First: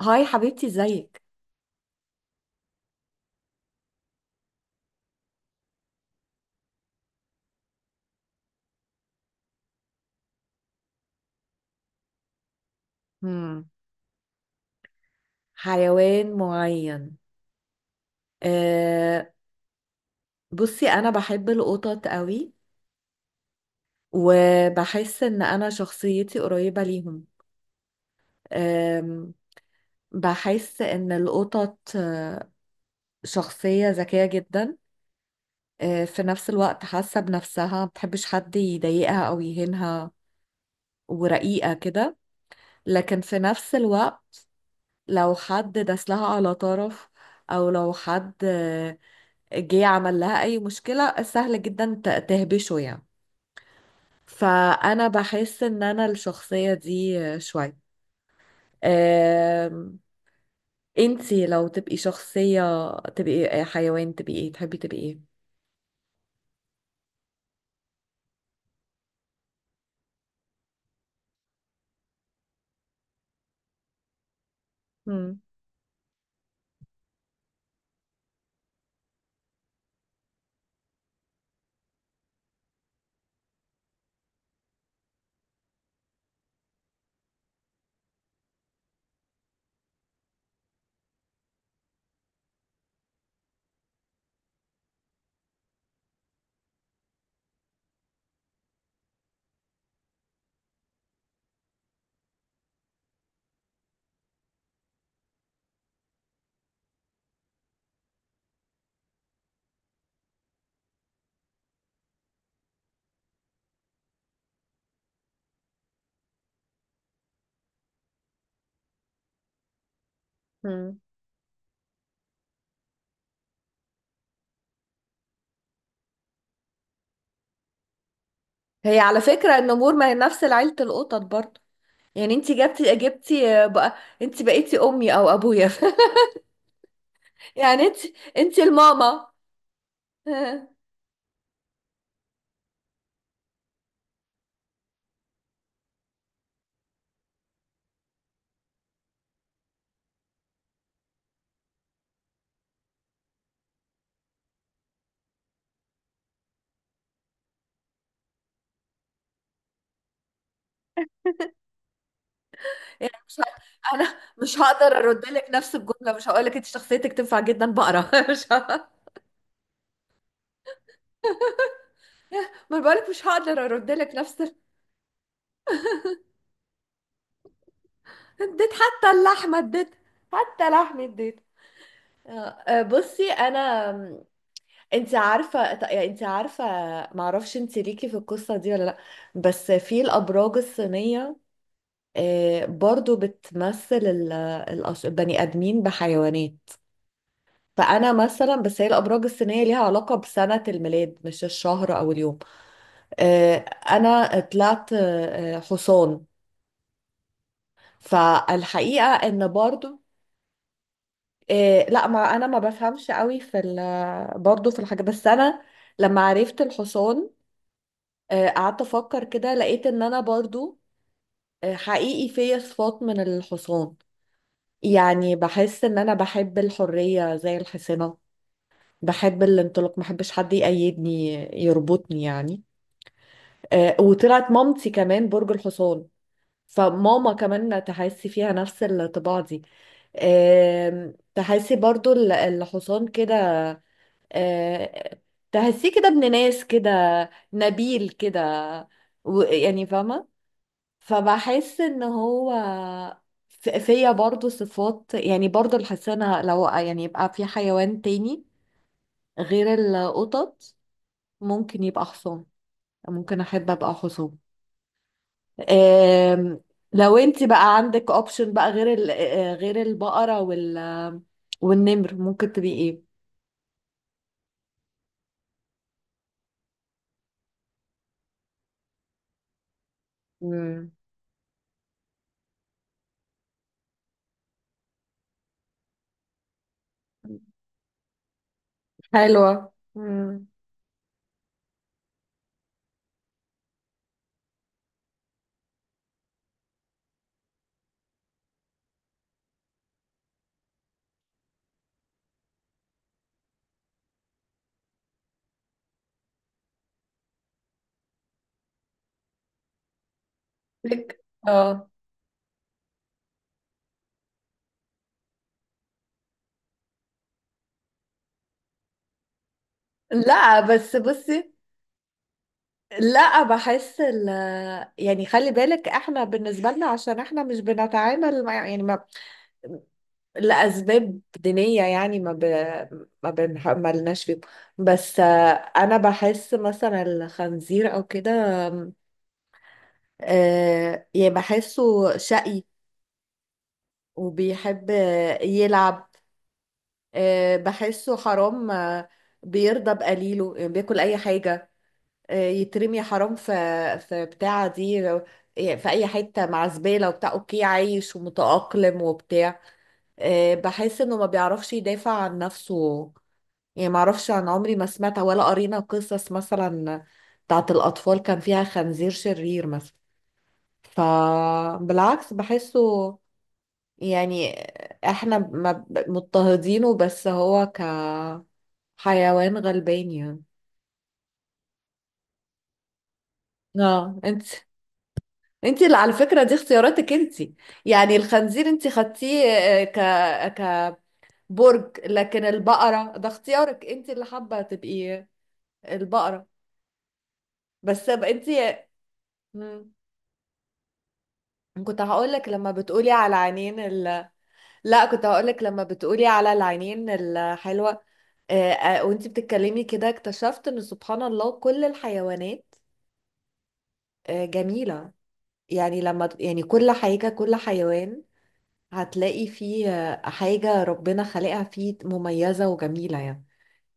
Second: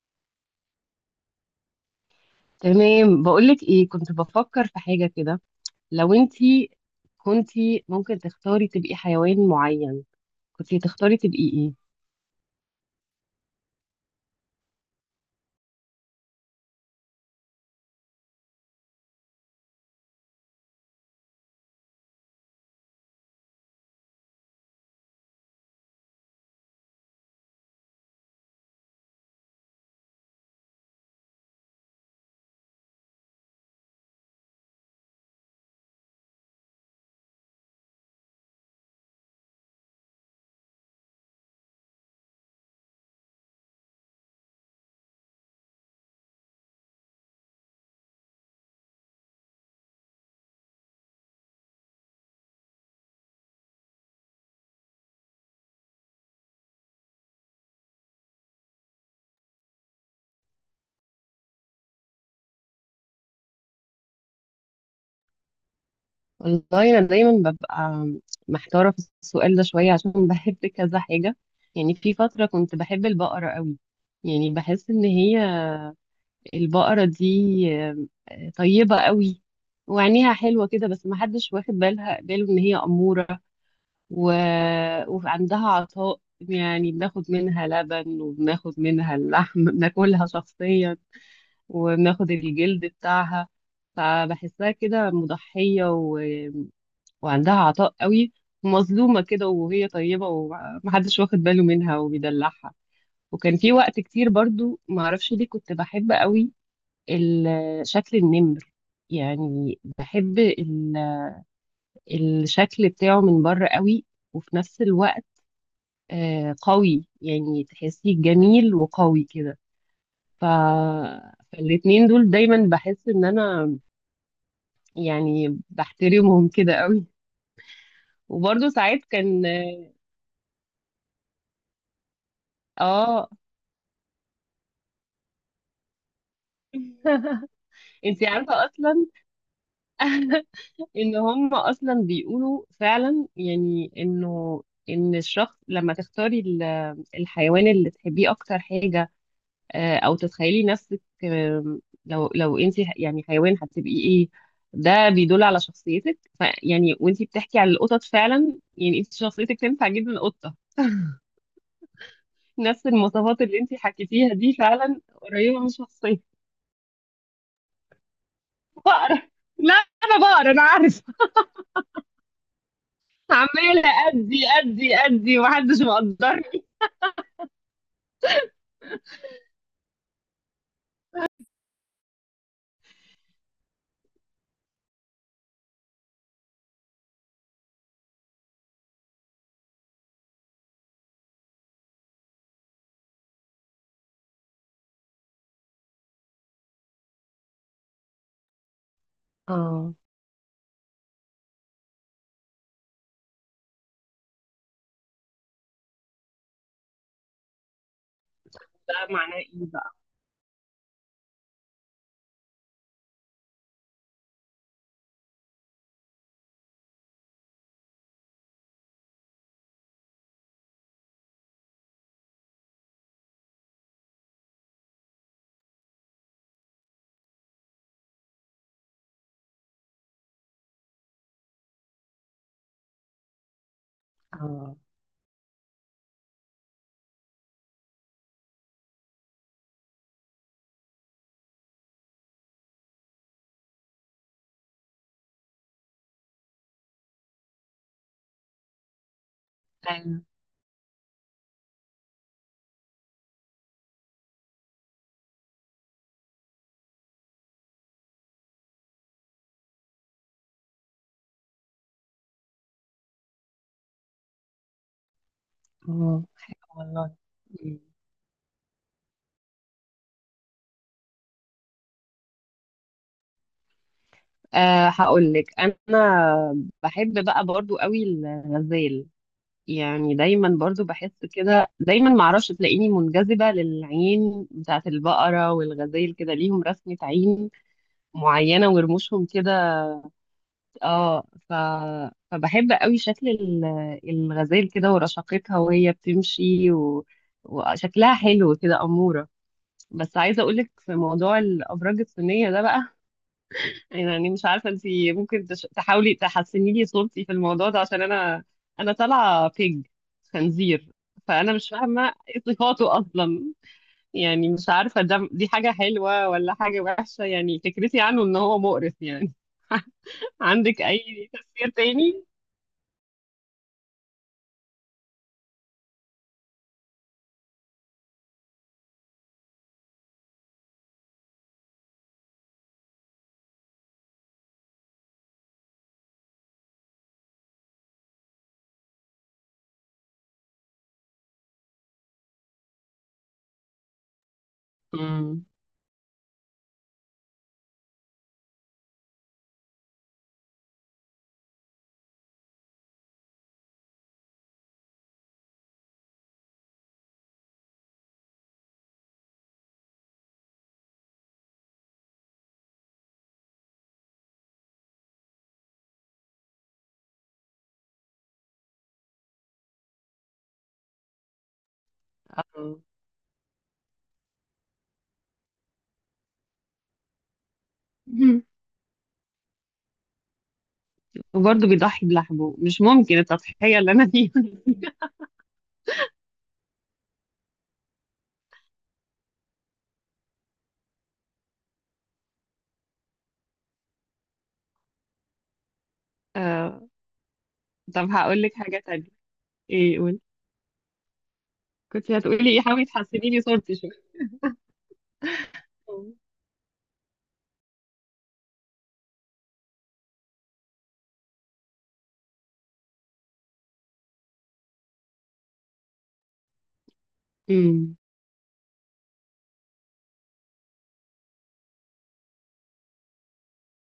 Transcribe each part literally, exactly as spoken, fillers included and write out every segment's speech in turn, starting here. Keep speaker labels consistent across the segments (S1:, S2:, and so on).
S1: هاي حبيبتي ازيك؟
S2: تمام، بقولك ايه، كنت بفكر في حاجة كده. لو انتي كنتي ممكن تختاري تبقي حيوان معين، كنتي تختاري تبقي ايه؟
S1: مم. حيوان معين. أه بصي انا بحب القطط قوي، وبحس ان انا شخصيتي قريبة ليهم. أه بحس ان القطط آه، شخصية ذكية جدا. أه في نفس الوقت حاسة بنفسها، ما بتحبش حد يضايقها او يهينها، ورقيقة كده. لكن في نفس الوقت لو حد داس لها على طرف، او لو حد جه عمل لها اي مشكلة، سهل جدا ت- تهبشه يعني. فانا بحس ان انا الشخصية دي شوية. أم، انتي لو تبقي شخصية تبقي حيوان تبقي ايه، تحبي تبقي ايه؟
S2: والله انا دايما ببقى محتارة في السؤال ده شوية عشان بحب كذا حاجة. يعني في فترة كنت بحب البقرة قوي. يعني بحس ان هي
S1: مم.
S2: البقرة دي آه، طيبة قوي. وعينيها حلوة كده، بس محدش واخد بالها باله ان هي أمورة. و... وعندها عطاء، يعني بناخد منها لبن وبناخد منها اللحم بناكلها شخصيا. وبناخد الجلد بتاعها، فبحسها كده مضحية و... وعندها عطاء قوي. ومظلومة كده، وهي طيبة ومحدش واخد باله منها وبيدلعها. وكان في وقت كتير برضو معرفش ليه كنت بحب قوي ال- شكل النمر. يعني بحب ال- الشكل بتاعه من بره قوي. وفي نفس الوقت آه، قوي، يعني تحسيه جميل وقوي كده. ف...
S1: مم.
S2: فالاتنين دول دايما بحس ان انا يعني بحترمهم كده قوي. وبرضه
S1: هي
S2: ساعات
S1: على
S2: كان،
S1: فكرة النمور ما هي نفس عيلة القطط برضه. يعني انتي جبتي
S2: اه.
S1: جبتي بقى، انتي بقيتي امي او ابويا. يعني انتي
S2: انتي
S1: انتي
S2: عارفة اصلا.
S1: الماما.
S2: ان هم اصلا بيقولوا فعلا، يعني انه ان الشخص لما تختاري ال- الحيوان اللي تحبيه اكتر حاجة، آه، او تتخيلي نفسك آم، لو لو انت يعني حيوان هتبقي ايه، ده بيدل على شخصيتك. فيعني وانت بتحكي على القطط فعلا، يعني انت شخصيتك تنفع جدا قطة. نفس
S1: يعني مش
S2: المواصفات
S1: ه...
S2: اللي انت
S1: انا
S2: حكيتيها دي
S1: مش هقدر
S2: فعلا
S1: ارد لك
S2: قريبة من
S1: نفس الجمله،
S2: شخصيتي.
S1: مش هقول لك انت شخصيتك تنفع جدا بقره. مش ه...
S2: بقرا. لا، انا بقرا، انا عارفة.
S1: ما أنا بقولك مش هقدر ارد
S2: عمالة
S1: لك نفس
S2: ادي
S1: ال-
S2: ادي ادي، ومحدش مقدرني.
S1: اديت حتى اللحمه اديت، حتى لحمه اديت. آه، آه، بصي انا، م، انت عارفه، ط- يعني انت عارفه، ما اعرفش انت ليكي في القصه دي ولا لا. بس في الابراج الصينيه آه، برضو بتمثل ال- الأش- البني ادمين بحيوانات. فانا مثلا، بس هي الابراج السينيه ليها
S2: اه،
S1: علاقه بسنه الميلاد مش الشهر او اليوم. آه، انا طلعت آه، حصان.
S2: ده
S1: فالحقيقه
S2: معناه
S1: ان
S2: ايه بقى؟
S1: برضو آه، لا، ما انا ما بفهمش قوي في ال- برضو في الحاجه، بس انا لما عرفت الحصان آه، قعدت افكر كده، لقيت ان انا برضو آه، حقيقي فيا صفات من الحصان. يعني بحس ان انا بحب الحريه زي الحصانه، بحب الانطلاق، ما بحبش حد يقيدني يربطني يعني. آه، وطلعت
S2: اه.
S1: مامتي كمان برج الحصان. فماما كمان تحسي فيها نفس الطباع دي. آم، تحسي برضو ال- الحصان كده، آه، تحسيه كده ابن ناس كده، نبيل كده، و- يعني
S2: ايوه.
S1: فاهمة. فبحس ان هو ف- فيا برضو صفات، يعني برضو الحسنة، لو يعني يبقى في حيوان تاني غير القطط ممكن يبقى حصان، ممكن احب ابقى حصان.
S2: اه،
S1: آم،
S2: حلو والله.
S1: لو انت بقى عندك اوبشن بقى غير ال... آه، غير البقرة وال... والنمر، ممكن تبقي ايه؟
S2: أه، هقول لك انا بحب بقى برضو قوي الغزال. يعني دايما برضو
S1: مم.
S2: بحس كده، دايما معرفش، تلاقيني منجذبة للعين بتاعت البقرة والغزال، كده ليهم رسمة عين معينة ورموشهم كده.
S1: حلوة. مم.
S2: اه. ف... فبحب قوي شكل ال- الغزال كده ورشاقتها وهي بتمشي و... وشكلها حلو كده، أمورة. بس عايزة اقولك في موضوع الأبراج الصينية ده بقى، يعني مش عارفة انت ممكن تش- تحاولي تحسني لي صورتي في الموضوع ده عشان انا انا طالعة بيج خنزير.
S1: لك
S2: فانا مش
S1: اه.
S2: فاهمة ايه صفاته اصلا. يعني مش عارفة ده دي حاجة حلوة ولا حاجة وحشة، يعني فكرتي عنه ان هو مقرف يعني.
S1: لا
S2: عندك
S1: بس
S2: اي
S1: بصي،
S2: تفسير تاني؟
S1: لا، بحس ال يعني خلي بالك، احنا بالنسبة لنا عشان احنا مش بنتعامل، مع يعني، ما لأسباب دينية يعني، ما ب... ما بنح... ما لناش فيهم. بس آه، انا بحس مثلا الخنزير او كده، آه يعني بحسه شقي وبيحب آه،
S2: امم
S1: يلعب، آه بحسه حرام، آه، بيرضى بقليله، يعني بياكل اي حاجة، آه يترمي حرام في في بتاعة دي، يعني في اي حتة مع زبالة وبتاع، اوكي عايش ومتأقلم وبتاع. آه بحس انه ما بيعرفش يدافع عن نفسه، يعني ما اعرفش، عن عمري ما سمعت ولا قرينا قصص مثلا بتاعت الاطفال كان فيها خنزير شرير مثلا. فبالعكس بحسه، يعني احنا ما ب- مضطهدينه، بس هو كحيوان غلبان يعني.
S2: وبرضه بيضحي بلحمه، مش ممكن التضحية اللي انا
S1: اه،
S2: فيها.
S1: انت انت اللي على فكرة دي اختياراتك انت. يعني الخنزير انت خدتيه آه، ك كبرج، لكن البقرة ده اختيارك انت اللي حابة تبقي البقرة.
S2: آه.
S1: بس
S2: طب
S1: ب-
S2: هقول
S1: انت.
S2: لك حاجة تانية.
S1: مم.
S2: ايه، قول.
S1: كنت
S2: كنت
S1: هقولك
S2: هتقولي ايه،
S1: لما
S2: حاولي
S1: بتقولي
S2: تحسني
S1: على
S2: لي صورتي
S1: عينين
S2: شوية.
S1: ال... لا، كنت هقولك لما بتقولي على العينين الحلوة. آه، آه، وانت بتتكلمي كده اكتشفت ان سبحان الله كل الحيوانات آه، جميلة. يعني لما يعني كل حاجة كل
S2: امم.
S1: حيوان هتلاقي فيه آه، حاجة ربنا خلقها فيه مميزة وجميلة يعني.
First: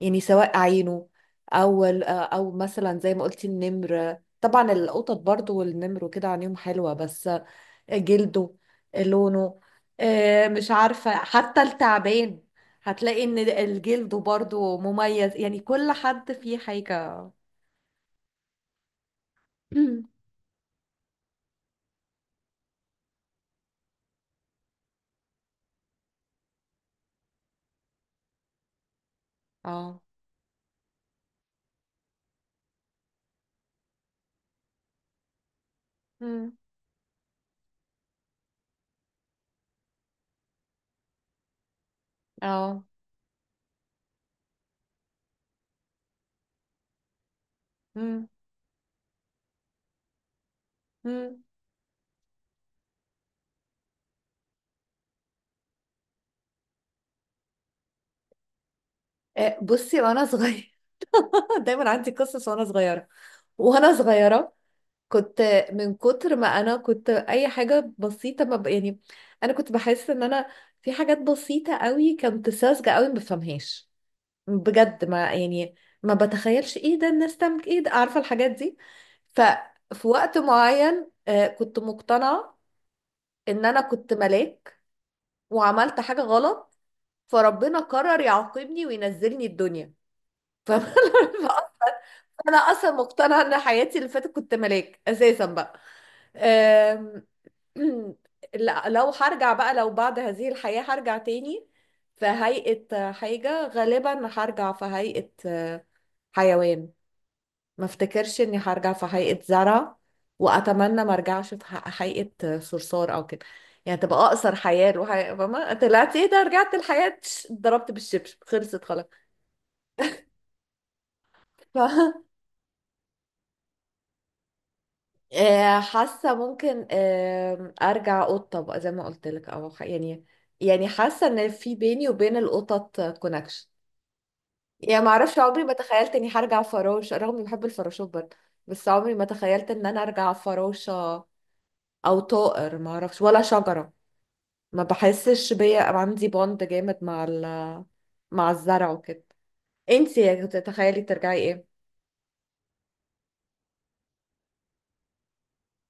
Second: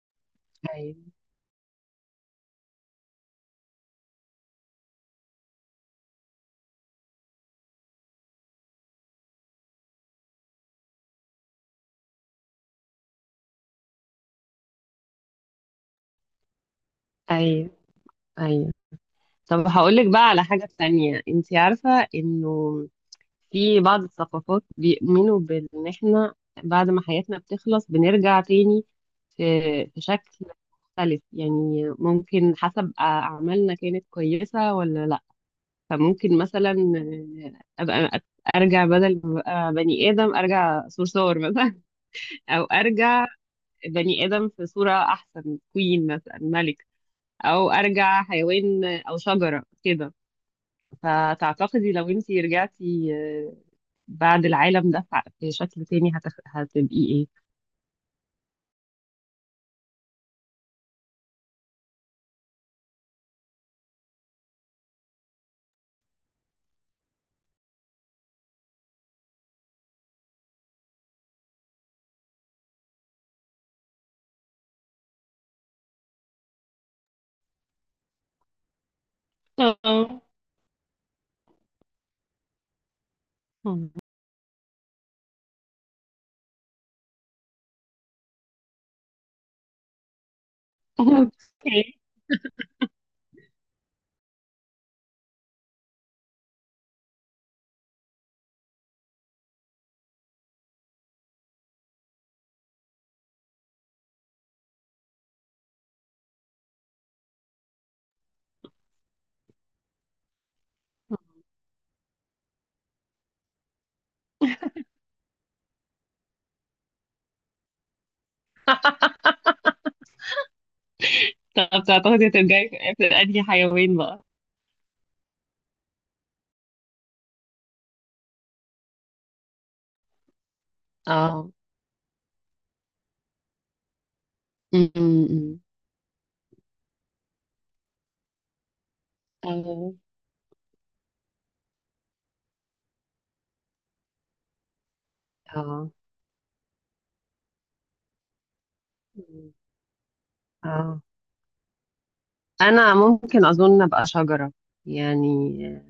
S1: يعني سواء عينه،
S2: ايوه.
S1: أو ال- آه، أو مثلا زي ما قلتي النمر، طبعا القطط برضو والنمر وكده عينيهم حلوة، بس آه، جلده، لونه، آه، مش عارفة حتى التعبان هتلاقي إن الجلد برضو مميز، يعني كل حد فيه حاجة.
S2: ايوه. ايوه. طب هقول لك بقى على حاجة تانية، انت عارفة انه في بعض الثقافات بيؤمنوا بان احنا بعد ما حياتنا بتخلص بنرجع تاني في
S1: اه.
S2: في شكل مختلف، يعني ممكن حسب اعمالنا كانت كويسة ولا لا. فممكن
S1: مم.
S2: مثلا آه، ابقى ارجع بدل ما ابقى بني ادم، ارجع صرصور مثلا. او
S1: اه.
S2: ارجع بني ادم في صورة احسن، كوين مثلا، ملك، او ارجع
S1: مم.
S2: حيوان او شجرة كده.
S1: مم.
S2: فتعتقدي لو انتي رجعتي آه، بعد العالم ده، ف- في شكل تاني هتخ... هتبقي ايه؟
S1: آه، بصي، وانا صغيره دايما عندي قصص. وانا صغيره، وانا صغيره كنت، من كتر ما انا كنت اي حاجه بسيطه ما ب... يعني انا كنت بحس ان انا في حاجات بسيطه قوي، كنت ساذجه قوي ما بفهمهاش، بجد، ما يعني، ما بتخيلش ايه ده الناس تعمل، ايه ده، عارفه الحاجات دي. ففي
S2: اه.
S1: وقت معين آه، كنت مقتنعه ان انا
S2: مم.
S1: كنت ملاك، وعملت حاجه غلط، فربنا قرر يعاقبني وينزلني الدنيا. فاهمة؟
S2: اوكي.
S1: انا اصلا مقتنعه ان حياتي اللي فاتت كنت ملاك اساسا بقى. أم، لا- لو هرجع بقى، لو بعد هذه الحياه هرجع تاني في هيئه حاجه، غالبا هرجع في هيئه آه، حيوان. ما افتكرش اني هرجع في هيئه زرع، واتمنى ما ارجعش في ح- هيئه صرصار او كده، يعني تبقى اقصر حياه الوحي... فما طلعت ايه ده، رجعت الحياه ضربت بالشبشب خلصت خلاص. ف...
S2: طب تعتقدي هترجعي في في انهي حيوان بقى؟
S1: آه، حاسه ممكن آه، ارجع قطه بقى زي ما قلت لك، او خ- يعني، يعني حاسه ان
S2: اه.
S1: في بيني وبين القطط كونكشن،
S2: م-
S1: يعني ما اعرفش،
S2: م-
S1: عمري ما تخيلت اني هرجع فراشه رغم اني بحب الفراشات برضه، بس عمري ما
S2: اه.
S1: تخيلت ان
S2: م.
S1: انا ارجع فراشه، او طائر، ما اعرفش، ولا شجره، ما بحسش
S2: اه.
S1: بيا
S2: اه.
S1: عندي بوند جامد مع ال مع الزرع وكده. انتي
S2: اه.
S1: تتخيلي ترجعي ايه؟
S2: انا ممكن اظن ابقى شجرة. يعني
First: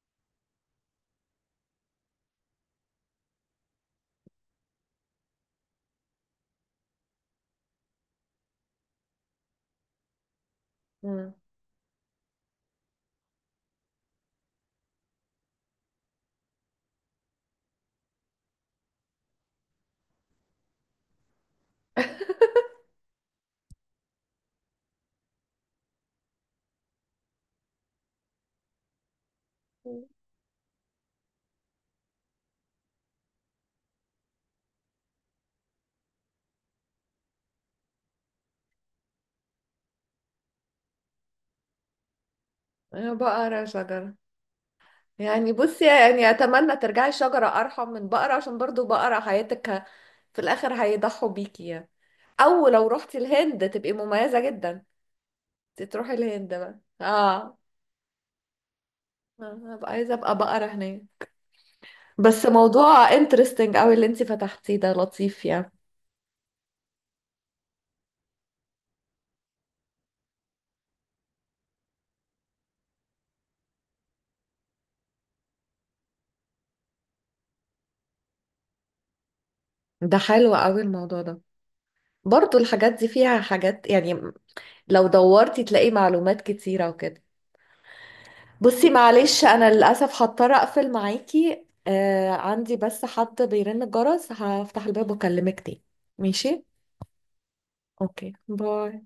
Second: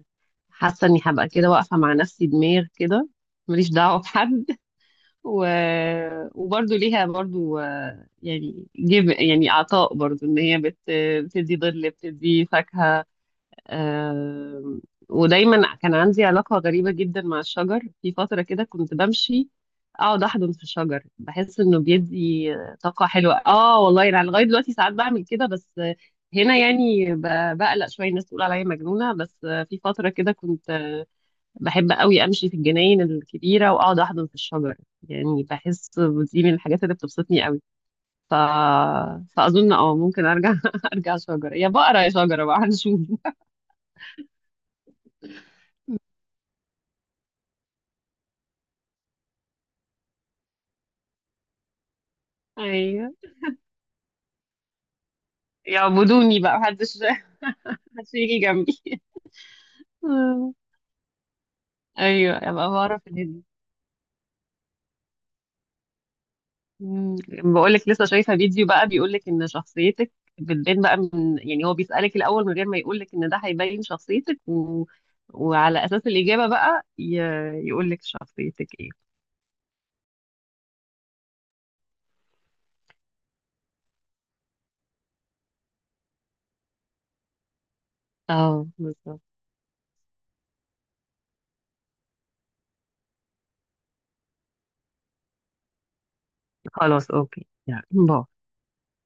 S2: حاسة اني هبقى كده واقفة مع نفسي، دماغ كده، ماليش دعوة بحد و... وبرضه ليها برضه آه، يعني جيب يعني عطاء برضه، ان هي بت...
S1: مم.
S2: بتدي ظل، بتدي فاكهة آم، ودايما كان عندي علاقة غريبة جدا مع الشجر. في فترة كده كنت بمشي اقعد احضن في الشجر، بحس انه بيدي طاقة حلوة. اه والله انا يعني لغاية دلوقتي ساعات بعمل كده، بس هنا يعني ب- بقلق شوية الناس تقول عليا مجنونة. بس في فترة كده كنت بحب قوي امشي في الجناين الكبيره واقعد احضن في الشجر. يعني بحس دي من الحاجات اللي بتبسطني قوي. ف... فاظن اه ممكن ارجع، ارجع شجره، يا بقره يا شجره بقى، هنشوف.
S1: انا بقرا شجره، يعني بصي يعني اتمنى ترجعي شجرة ارحم من بقرة، عشان برضو بقرة حياتك ه- في الاخر هيضحوا بيكي يعني، او لو
S2: ايوه
S1: رحتي الهند تبقي مميزة جدا. تروحي
S2: يعبدوني
S1: الهند
S2: بقى،
S1: بقى،
S2: محدش
S1: اه،
S2: محدش يجي جنبي
S1: آه، هبقى عايزة ابقى
S2: آه،
S1: بقرة هناك.
S2: ايوه
S1: بس
S2: ابقى بعرف
S1: موضوع
S2: الهدي.
S1: انترستنج قوي اللي انتي فتحتيه ده لطيف يعني،
S2: بقول لك لسه شايفه فيديو بقى بيقول لك ان شخصيتك بتبان بقى من، يعني هو بيسألك الاول من غير ما يقول لك ان ده هيبين شخصيتك و... وعلى اساس الاجابه بقى ي... يقول لك شخصيتك.
S1: ده حلو قوي الموضوع ده، برضو الحاجات دي فيها حاجات يعني، لو دورتي تلاقي معلومات كتيرة وكده.
S2: اه،
S1: بصي
S2: بالظبط.
S1: معلش انا للاسف هضطر اقفل معاكي، آه عندي بس حد بيرن الجرس، هفتح الباب واكلمك تاني. ماشي.
S2: خلاص. اوكي، يلا
S1: اوكي،
S2: باي.
S1: باي.